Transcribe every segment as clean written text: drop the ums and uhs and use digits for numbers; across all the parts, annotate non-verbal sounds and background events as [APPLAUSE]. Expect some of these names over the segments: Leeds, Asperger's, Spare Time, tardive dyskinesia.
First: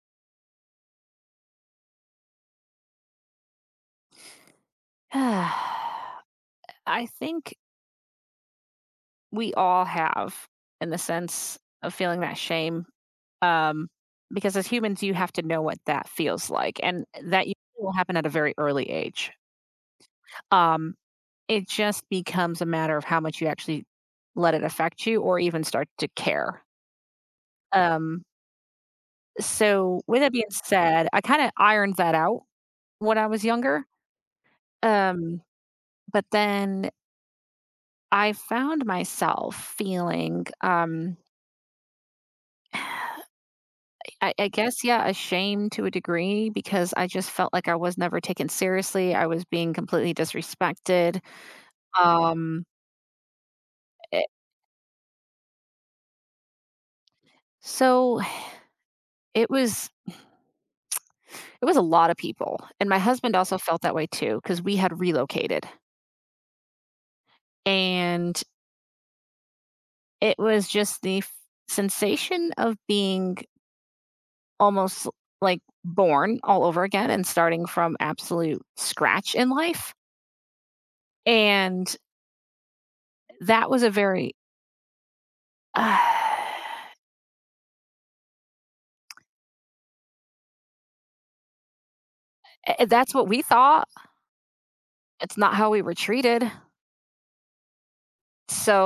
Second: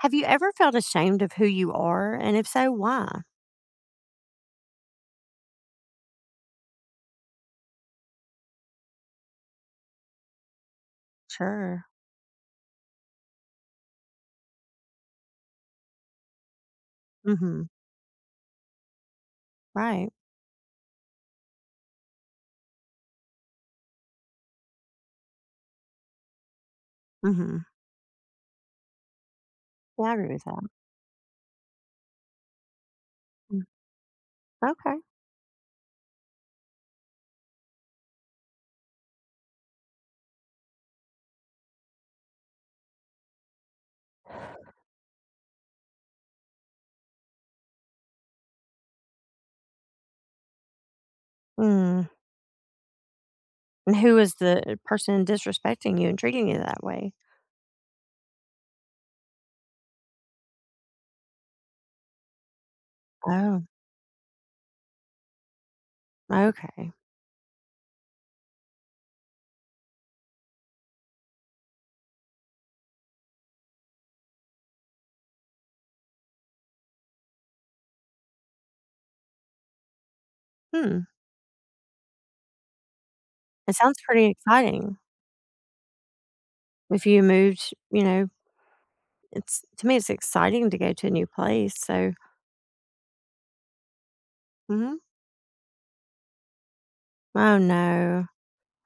Have you ever felt ashamed of who you are, and if so, why? [SIGHS] I think we all have in the sense Sure. of feeling that shame. Um, because as humans, you have to know what that feels like, and that usually Mhm. will happen at a very early age. Right. Um, it just becomes a matter of how much you actually let it affect you or even start to care. Mhm. Um, so, Yeah, I with agree that with being that. said, I kind of ironed that out when I was Mm. younger. Okay. Um, but then I found myself feeling. [SIGHS] I guess, yeah, a shame to a degree because I just felt like I was never taken seriously. I was being completely disrespected. Mm. Um, And who it, was the person disrespecting you and treating you that way? so it was it was a lot of people, and my husband also Oh, felt that way too because we had relocated, okay. and it was just the sensation of being almost like born all over again and starting from absolute scratch in life, Hmm. and that It was a sounds pretty very. exciting. [SIGHS] If you moved, you know, it's to me, it's exciting to go to a new place, so. That's what we thought. Mhm. It's not how we were treated. Oh, no.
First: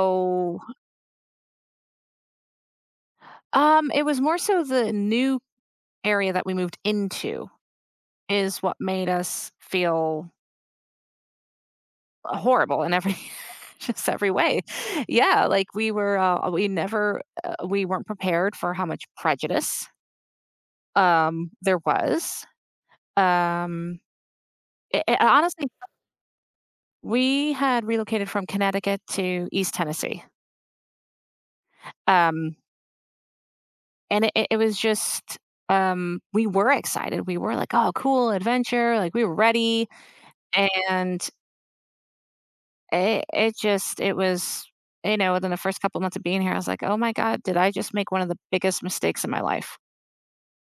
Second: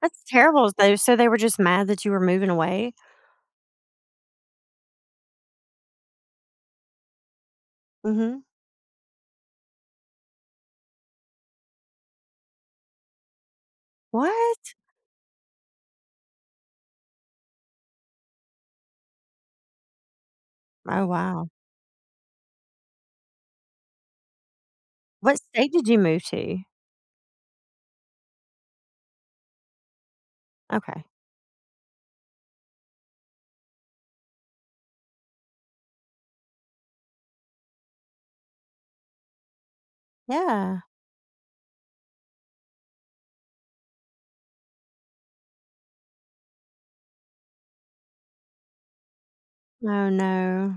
That's terrible, though, so they were just mad that you were moving away? It was more so the new area that we moved into Mhm. is what made us feel horrible in every [LAUGHS] just every way. What? Yeah, like we weren't prepared for how much prejudice Oh, wow. There was. Um What Honestly, state did you move to? we had relocated from Connecticut to East Tennessee. Okay. Um And it was just, We were excited. We were like, "Oh, cool adventure," like, we were ready, Yeah. and it just it was you know, within the first couple months of being here, I was like, "Oh my god, did I just make one of the biggest mistakes in my life?" Oh, no.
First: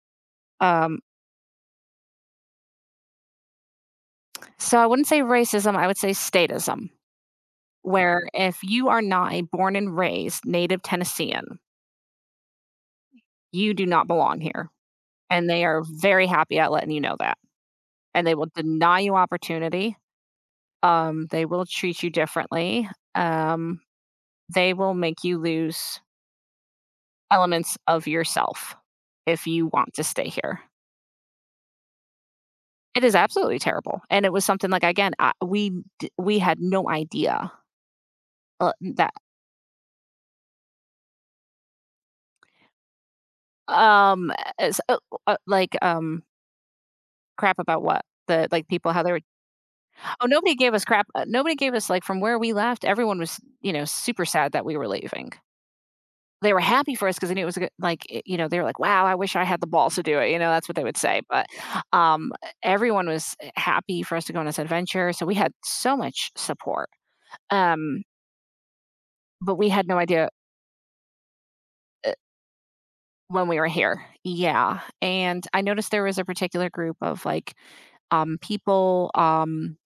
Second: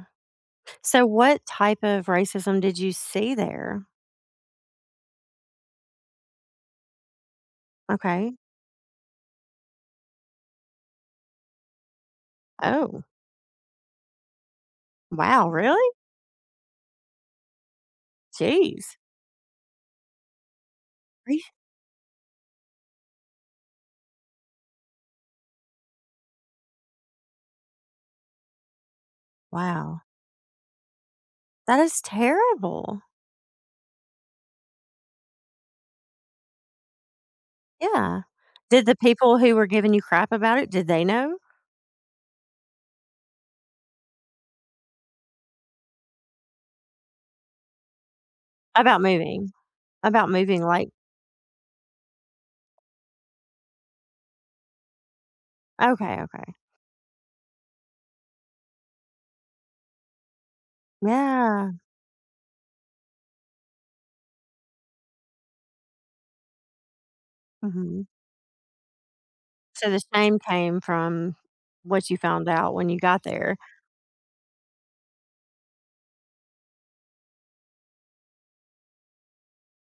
Um, So what type of racism did you see there? so I wouldn't say racism, I would say statism, where Okay. if you are not a born and raised native Tennessean, Oh, you do not belong here, and wow, they are really? very happy at letting you know that, and they will Jeez. deny you opportunity. Re They will treat you differently. Um, they will make you lose elements of yourself if you want wow. to stay here. That is terrible. It is absolutely terrible, and it was something like again, we had no idea Yeah. Did the that. people who were giving you crap about it, did they know? um as- uh, like crap about what the like people About how they were moving, oh, about nobody moving, gave us like crap, nobody gave us like. From where we left, everyone was super sad that we were leaving. okay, They okay. were happy for us because they knew it was a good, you know, they were like, "Wow, I wish I had the balls to do it," you know, that's what they would say, but, Yeah. E everyone was, happy for us to go on this adventure, so we had so much support. um, Mhm. but we had So no the idea, shame came from what eh, you found out when you got when there. we were here. Yeah, and I noticed there was a particular group of, like, people,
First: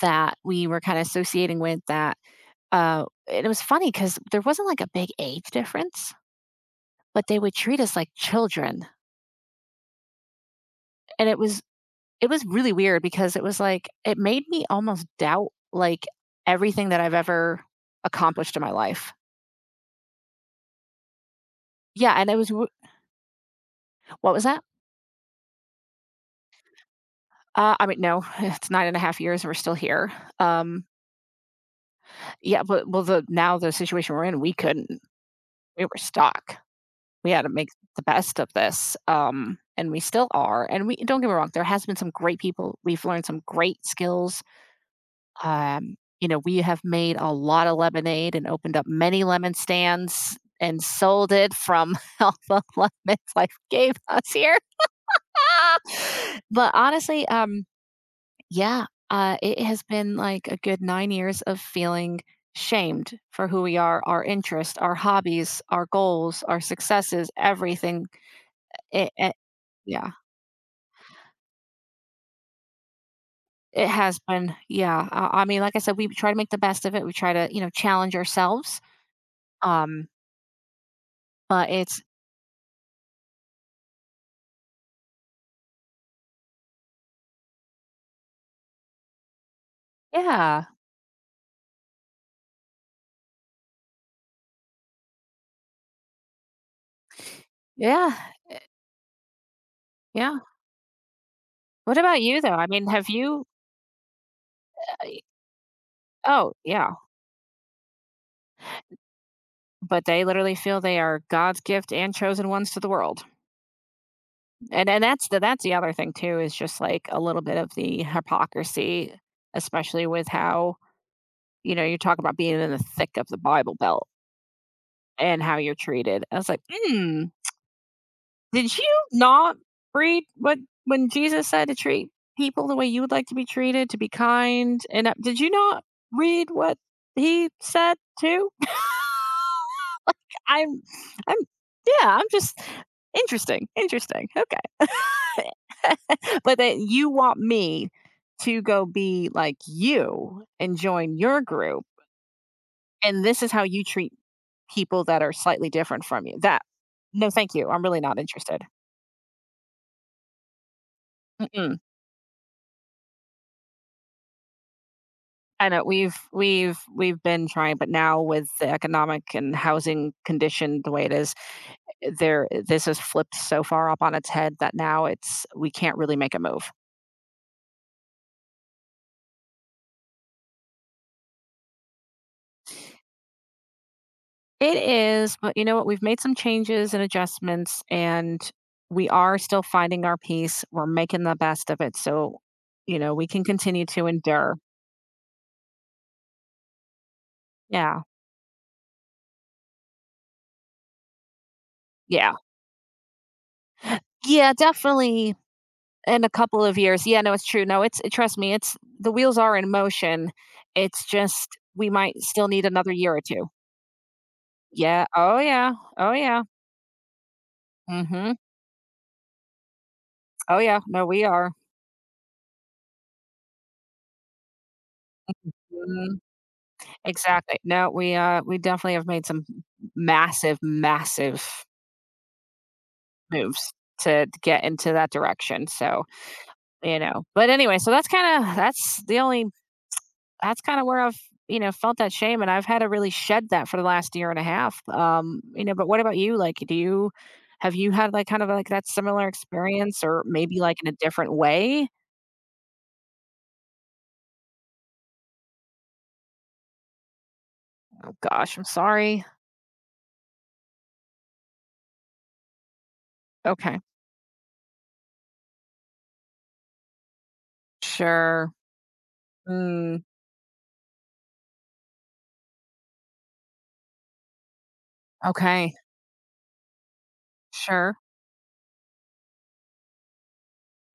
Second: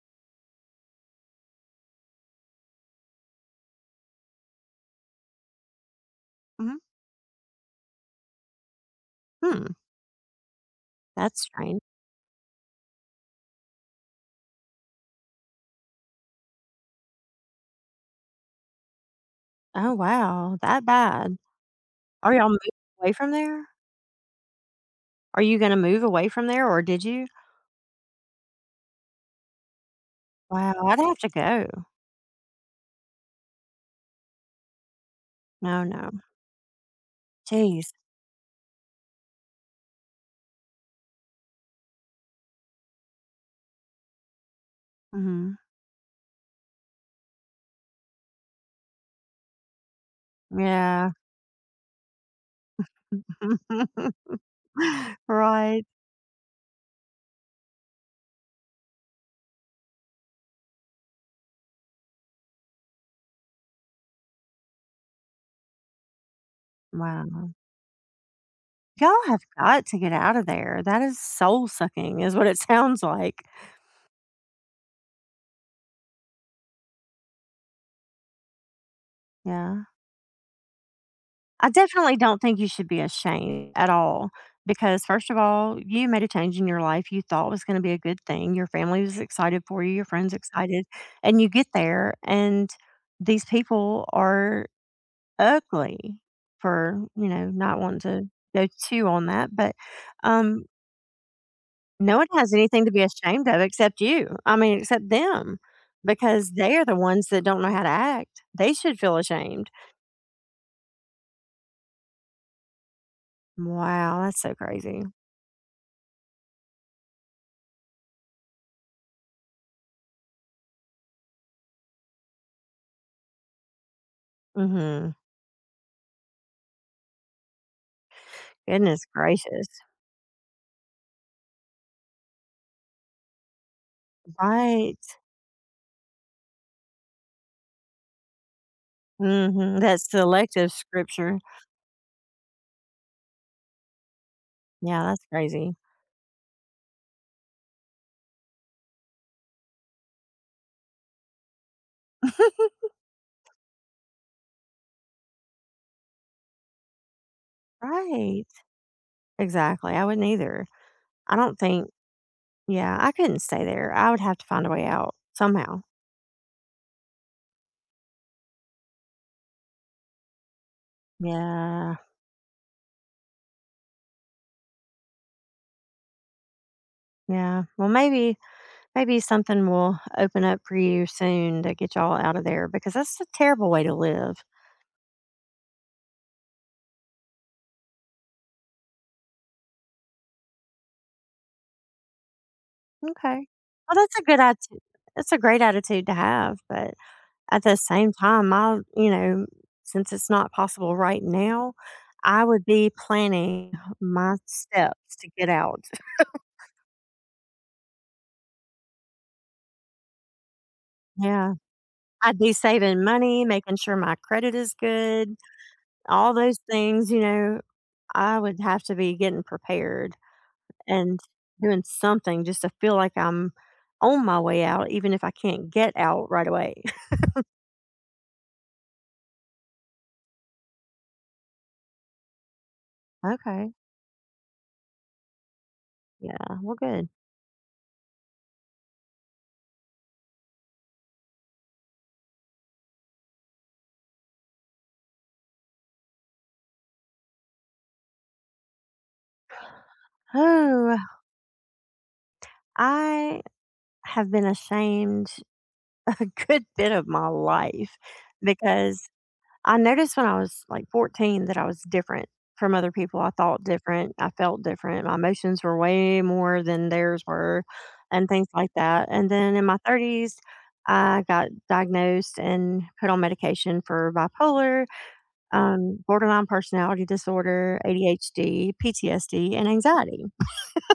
that we were kinda associating with, that, and it was funny because there wasn't, like, a big age difference, Mhm. but they would treat us like children, Hmm, and that's strange. it was really weird because it was like it made me almost doubt, like, everything that I've ever accomplished in my life. Oh, wow, that bad. Yeah, and Are it was y'all w moving away from there? what was that? Are you gonna move away from there, or did you? I mean, no, [LAUGHS] it's 9.5 years and we're still here. Wow, Um, I'd have to go. yeah, but well, the now the situation we're in, we couldn't. No, We were no. stuck. We had to make Jeez. the best of this, and we still are, and we don't get me wrong, there has been some great people. We've learned some great skills. Mhm. We have made a lot of lemonade and opened up many lemon stands and Yeah. sold it from [LAUGHS] all the lemons life gave us [LAUGHS] here. [LAUGHS] Right. But honestly, yeah, it has been like a good 9 years of feeling shamed for who we are, our interests, our hobbies, our goals, our successes, Wow. everything. It, Y'all it, have got to yeah, get out of there. That is soul-sucking is what it sounds like. it has been. Yeah, I mean, like I said, we try to make the best of it. We try to, challenge ourselves. Yeah. Um, but I it's definitely don't think you should be ashamed at all because, first of all, you made a change in your life you thought was gonna be a good thing. Your family was excited for you, your friends Yeah. excited, and you get there, and these people are ugly for, you know, not wanting Yeah. to go too on that, but, Yeah. um, What no about one you, though? has I anything mean, to be have you? ashamed of except you. I mean, except I them, Oh, because they are yeah, the ones that don't know how to act. They should feel ashamed. but they literally feel they are God's gift and chosen ones to the world. Wow, that's so And crazy. that's the other thing too is just, like, a little bit of the hypocrisy, especially with how, you talk about being in the thick of the Bible Belt Mhm. and how you're treated. I was like, hmm. Did you Goodness not gracious. read what when Jesus said to treat people the way you would like to be treated, to be kind? And Right. did you not read what he said too? [LAUGHS] Mhm. That selective I'm, I'm, scripture. yeah, I'm just interesting, interesting. Okay, Yeah, that's crazy. [LAUGHS] but that you want me to go be like you and join your group, [LAUGHS] and this is how you treat people that are slightly different from you. That No, thank you. I'm really not Right. interested. Exactly. I wouldn't either. I don't Mm-mm. think yeah, I couldn't stay there. I would have to find a way out I somehow. know we've been trying, but now with the economic and housing condition the way it is, Yeah. This has flipped so far up on its head that now it's we can't really make a move. Yeah. Well, maybe maybe something will open up for you soon to get y'all out of there because that's a terrible way to live. It is, but you know what? We've made some changes and adjustments, and we are still finding our peace. We're making the best of it, so you know we can Okay. continue Well, to that's a good endure. attitude. That's a great attitude to have, but at the Yeah, same time, I, you know, since it's not possible right now, yeah, I would be planning my yeah, steps to definitely. get out. In a couple of years. Yeah, no, it's true. No, it's trust me, it's the wheels are in motion. It's Yeah. just we might I'd still be need another saving year or money, 2. making sure my credit is Yeah. good, Oh, yeah. Oh, all yeah. those things, you know, Mhm. I would have to be getting prepared, Oh, yeah. No, and we are. doing something just to feel like I'm on my way out, even if I can't get Mhm. out right away. [LAUGHS] Exactly. No, we definitely have made some massive, massive moves Okay. to get into that direction, so, Yeah. Well, you good. know. But anyway, that's kinda that's the only that's kind of where I've felt that shame, and I've had to really shed that for the last year and a half. But what about you? Like, do you have you had like kind of like that similar experience, or maybe like in a Oh, different way? I have been ashamed [LAUGHS] a good bit of my life Oh, gosh, I'm because sorry. I noticed when I was like 14 that I was different from other people. I thought Okay. different. I felt different. My emotions were way more than theirs were and things Sure. like that. And then in my Mm, 30s, I got diagnosed and put on medication for bipolar, okay. Borderline personality disorder, Sure. ADHD, PTSD, and anxiety.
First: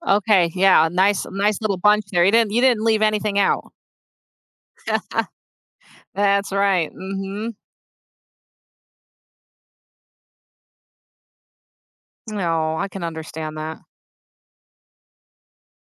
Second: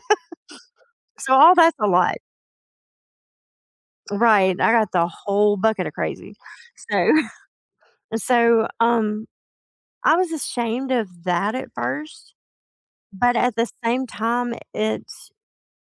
Okay. Yeah. Nice, So all nice little that's a bunch lot, there. You didn't leave anything out. right? I got the whole bucket of [LAUGHS] crazy. That's right. So, Mm-hmm. [LAUGHS] so I was ashamed of that at first, No, I can but at understand the that. same time, it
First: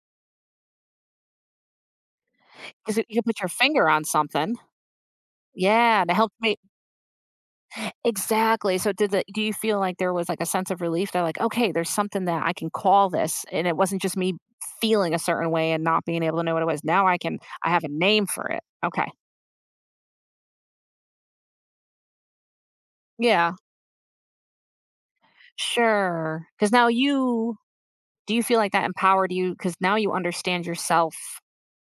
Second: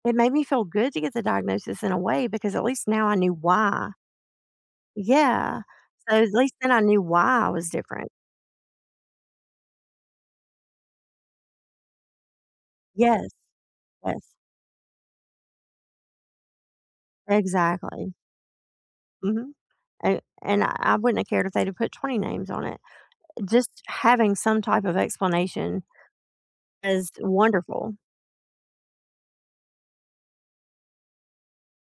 it made me feel good to get the diagnosis in a way because at least Because now you I can knew put your finger why. on something. Yeah. Yeah, and it So at helped least me. then I knew why I was different. Exactly. So did the do you feel like there was like a sense of relief that, like, okay, there's something that I can call Yes. this and it wasn't just me Yes. feeling a certain way and not being able to know what it was. Now I have a Exactly. name for it. Okay. hmm And, and I wouldn't have cared if they'd have put 20 names on it. Yeah. Just having some type of explanation Sure. Cuz now is you wonderful. do you feel like that empowered you, cuz now you understand yourself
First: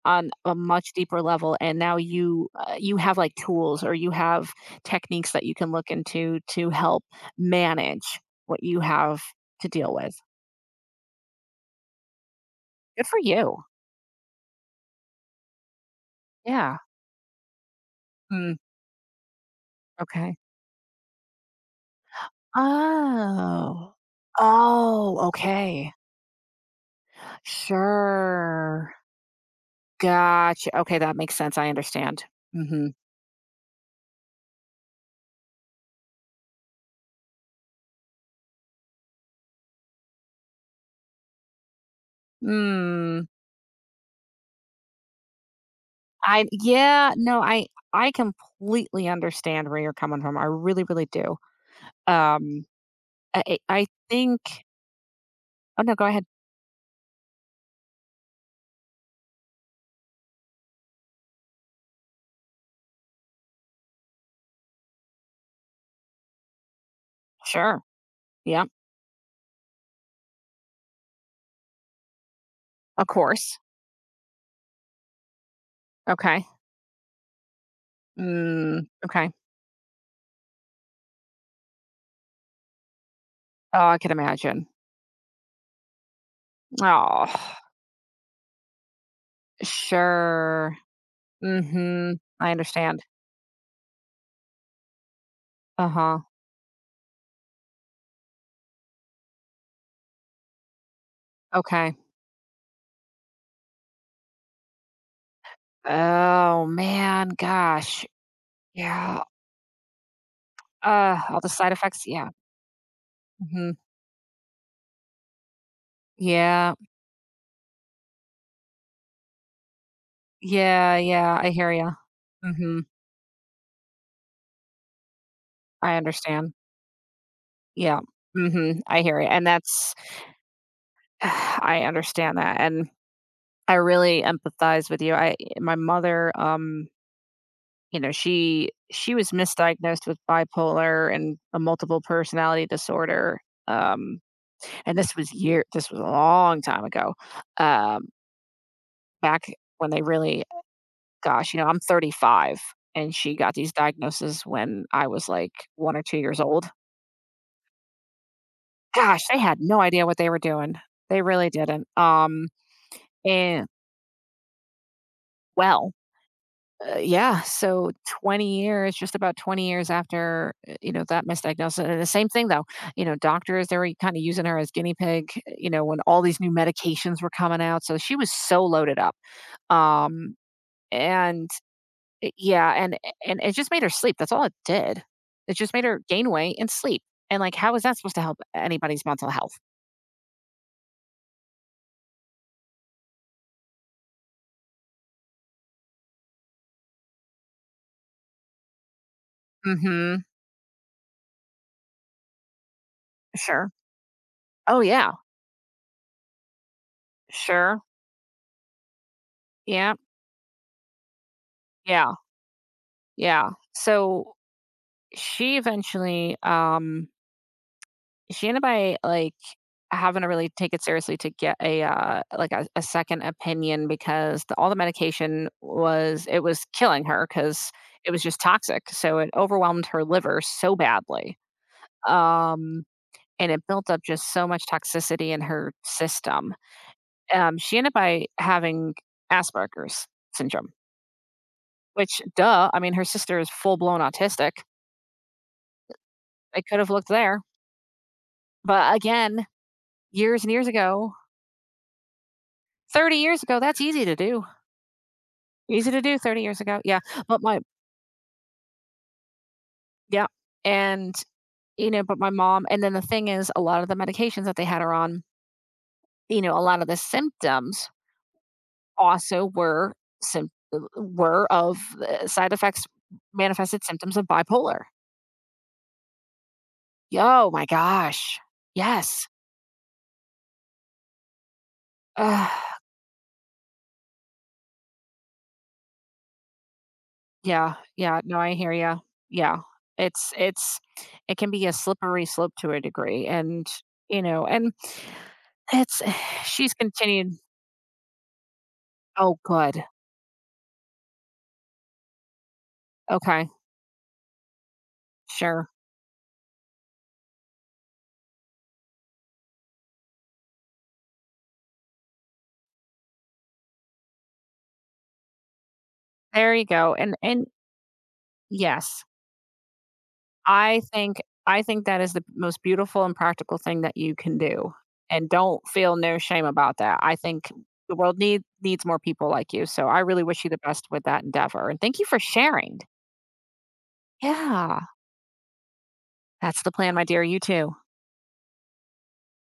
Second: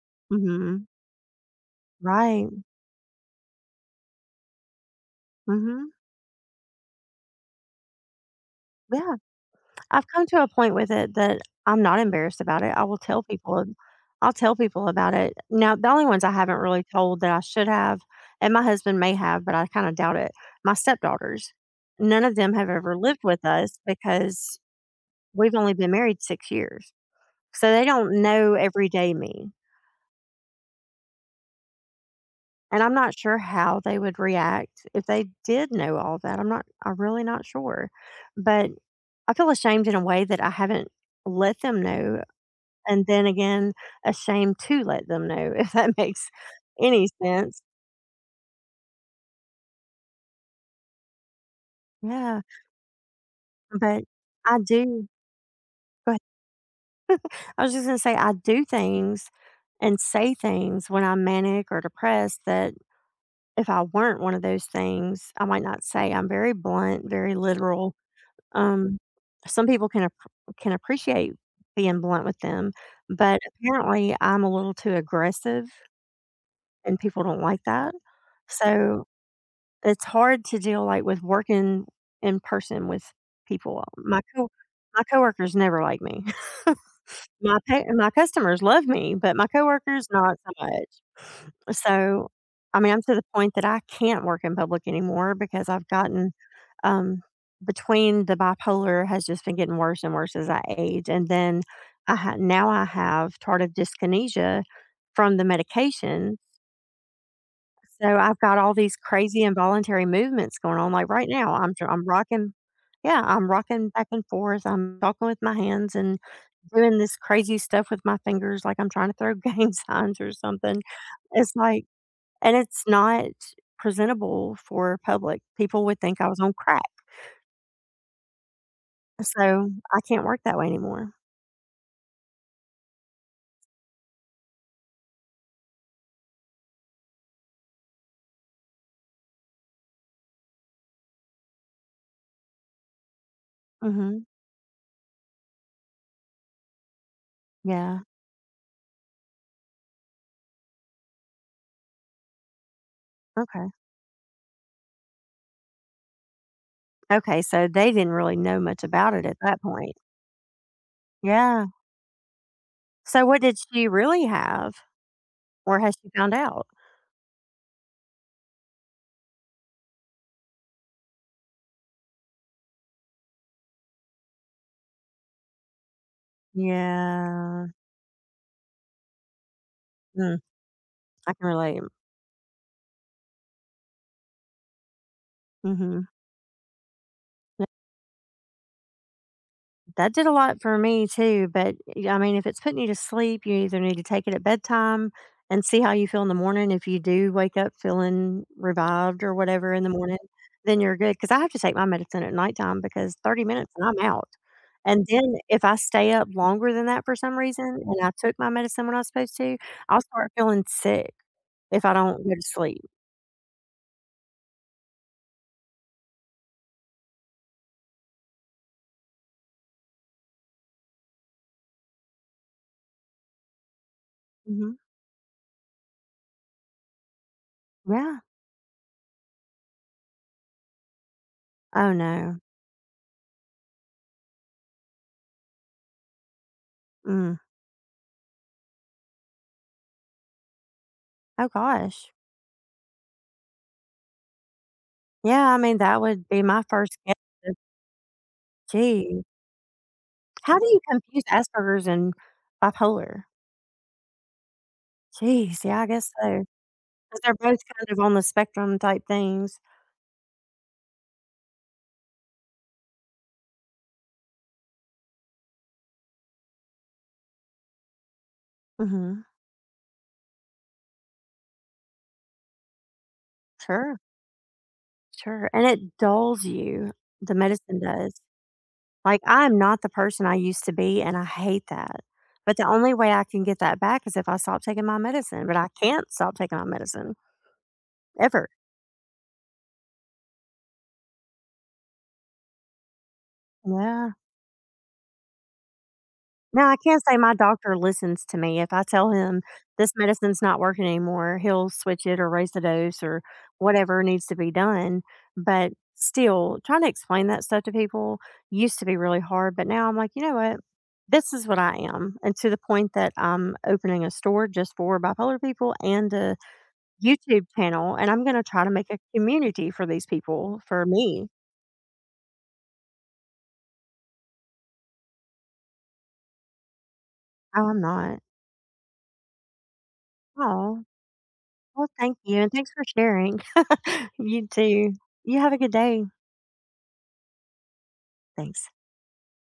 on a Mhm. much deeper level, and now Right. You have like tools, or you have techniques that you can look Mhm. into to help manage what you Yeah. have to deal I've with. come to a point with it that I'm not embarrassed about it. I will Good for tell you. people. I'll tell people about it. Now, the only ones I haven't Yeah. really told that I should have, and Mm, my husband may have, but I kind of doubt it, okay. my stepdaughters. None of them have ever lived with us Oh. because Oh, we've only been okay. married 6 years. So they don't know Sure. everyday me. Gotcha. Okay, that makes sense. I understand. And Mhm. I'm not sure how they would react if they did know all that. I'm really not sure. But I feel ashamed in a way that I haven't let them know, and Mm. then again, ashamed to let them know, [LAUGHS] if that makes I any Yeah, no, sense. I completely understand where you're coming from. I really, really do. Yeah, Um, I but think. I do Oh, no, go go ahead. ahead. I was just gonna say I do things and say things when I'm manic or depressed that if I weren't one of those things, I might not say. I'm very blunt, very Sure. literal. Yeah. Um, some people can appreciate being blunt with them, Of but course. apparently I'm a little too aggressive, Okay. and people don't like that. Mm, So, okay. it's hard to deal, like, with working in person with people. Oh, I can imagine. My coworkers never like me. Oh, My customers love me, but my coworkers, not so sure. much. Mhm. So, I I mean, I'm understand. to the point that I can't work in public anymore because I've Uh-huh. gotten, um between the bipolar has just been getting worse and worse as I age, and then Okay. I ha now I have tardive dyskinesia from the medication, Oh, man, gosh. so I've got all these Yeah. crazy involuntary movements going on, like, right All the now, side I'm i effects. I'm Yeah. rocking yeah, I'm Mhm. rocking back and forth, I'm talking with my hands and Yeah. doing this crazy stuff with my fingers, like I'm trying to throw [LAUGHS] gang signs or something. Yeah, yeah, I It's hear like you. and it's Mhm. not presentable for public. People I would think I was understand. on crack, Yeah. Mhm. I hear ya, and so that's I can't work that way anymore. [SIGHS] I understand that, and I really empathize with you. I My mother, you know, she was misdiagnosed with bipolar and a multiple personality disorder, um, Mhm. and this was year this was a long time ago, Yeah. um, back when they really gosh, you know, I'm 35 and she got Okay. these diagnoses when I was like 1 or 2 years old. Okay, so they didn't really know much about Gosh, it at they had that no point. idea what they were doing. They really Yeah. didn't. So, what did And she really have, or Well, has she found out? Yeah, so 20 years, just about 20 years after, you know, that misdiagnosis. And the same thing though, you know, doctors, they were kind of using her as guinea pig, you know, when all these new medications were coming Yeah. out. So she was so loaded up. Um, Mm, I can and relate. Yeah, and it just made her sleep, that's all it did. It just made her Mhm. gain weight and sleep, and, like, That how is that supposed to help anybody's mental health? did a lot for me too, but, y I mean, if it's putting you to sleep, you either need to take it at bedtime and see how you feel in the morning. If you do wake up feeling revived or whatever in the morning, Mhm. then you're good, good. Because I have to take my medicine at nighttime because 30 Sure. minutes and I'm out. Oh, And yeah. then if I stay up longer than that for some reason, Sure. and I took my medicine when I was supposed to, Yeah. I'll start feeling sick if I Yeah. don't go to sleep. Yeah. So, she eventually, she ended up by, like, having to really take it seriously to get a, like, a second opinion because the all Mhm. the medication was it was killing her because it Yeah. was just toxic, so it overwhelmed her liver so badly. Oh, no. Um and it built up just so much toxicity in her system. Mm. She ended up by having Asperger's syndrome, Oh, gosh. which, duh, I mean, her sister is full blown autistic. Yeah, I mean, that would be They my could have first looked guess there. is, But "Gee, again, years and how do years you ago, confuse Asperger's and 30 bipolar?" years ago, that's easy to do. Jeez, yeah, I Easy to guess do 30 so. Because years ago. Yeah. 'cause they're But both my, kind of on the spectrum type things. yeah. And, you know, but my mom, and then the thing is, a lot of the medications that they had her on, you know, a lot of the symptoms Mhm. also were sym- were of side effects, manifested Sure, symptoms of bipolar. sure, and it dulls you, the Yo, my medicine does. gosh. Like, Yes. I'm not the person I used to be, and I hate that, but the Ugh. only way I can get that back is if I stop taking my medicine, but I can't stop taking my medicine, Yeah. Yeah. No, ever. I hear you. Yeah. It's it's it can be a slippery slope to a degree, and Yeah. you know, and it's [SIGHS] Now, she's I can say continued. my doctor listens to me. If I tell Oh, him good. this medicine's not working anymore, he'll switch it or raise the dose or Okay. whatever needs to be done. Sure. But still, trying to explain that stuff to people used to be really hard. But now I'm like, you know what? This is what I am. And to the point that I'm opening a store just for bipolar people and a There you go. And YouTube and channel. And I'm going to try to make a yes, community for these people, I for think me. I think that is the most beautiful and practical thing that you can do, and don't feel no shame about that. I think Oh, I'm the world not. Needs more people like you, so I really wish you the Oh, best with that endeavor, and well, thank you thank for you, and thanks sharing. for sharing. [LAUGHS] You Yeah, too. You have a good day. that's the plan, my dear, you too. Thanks.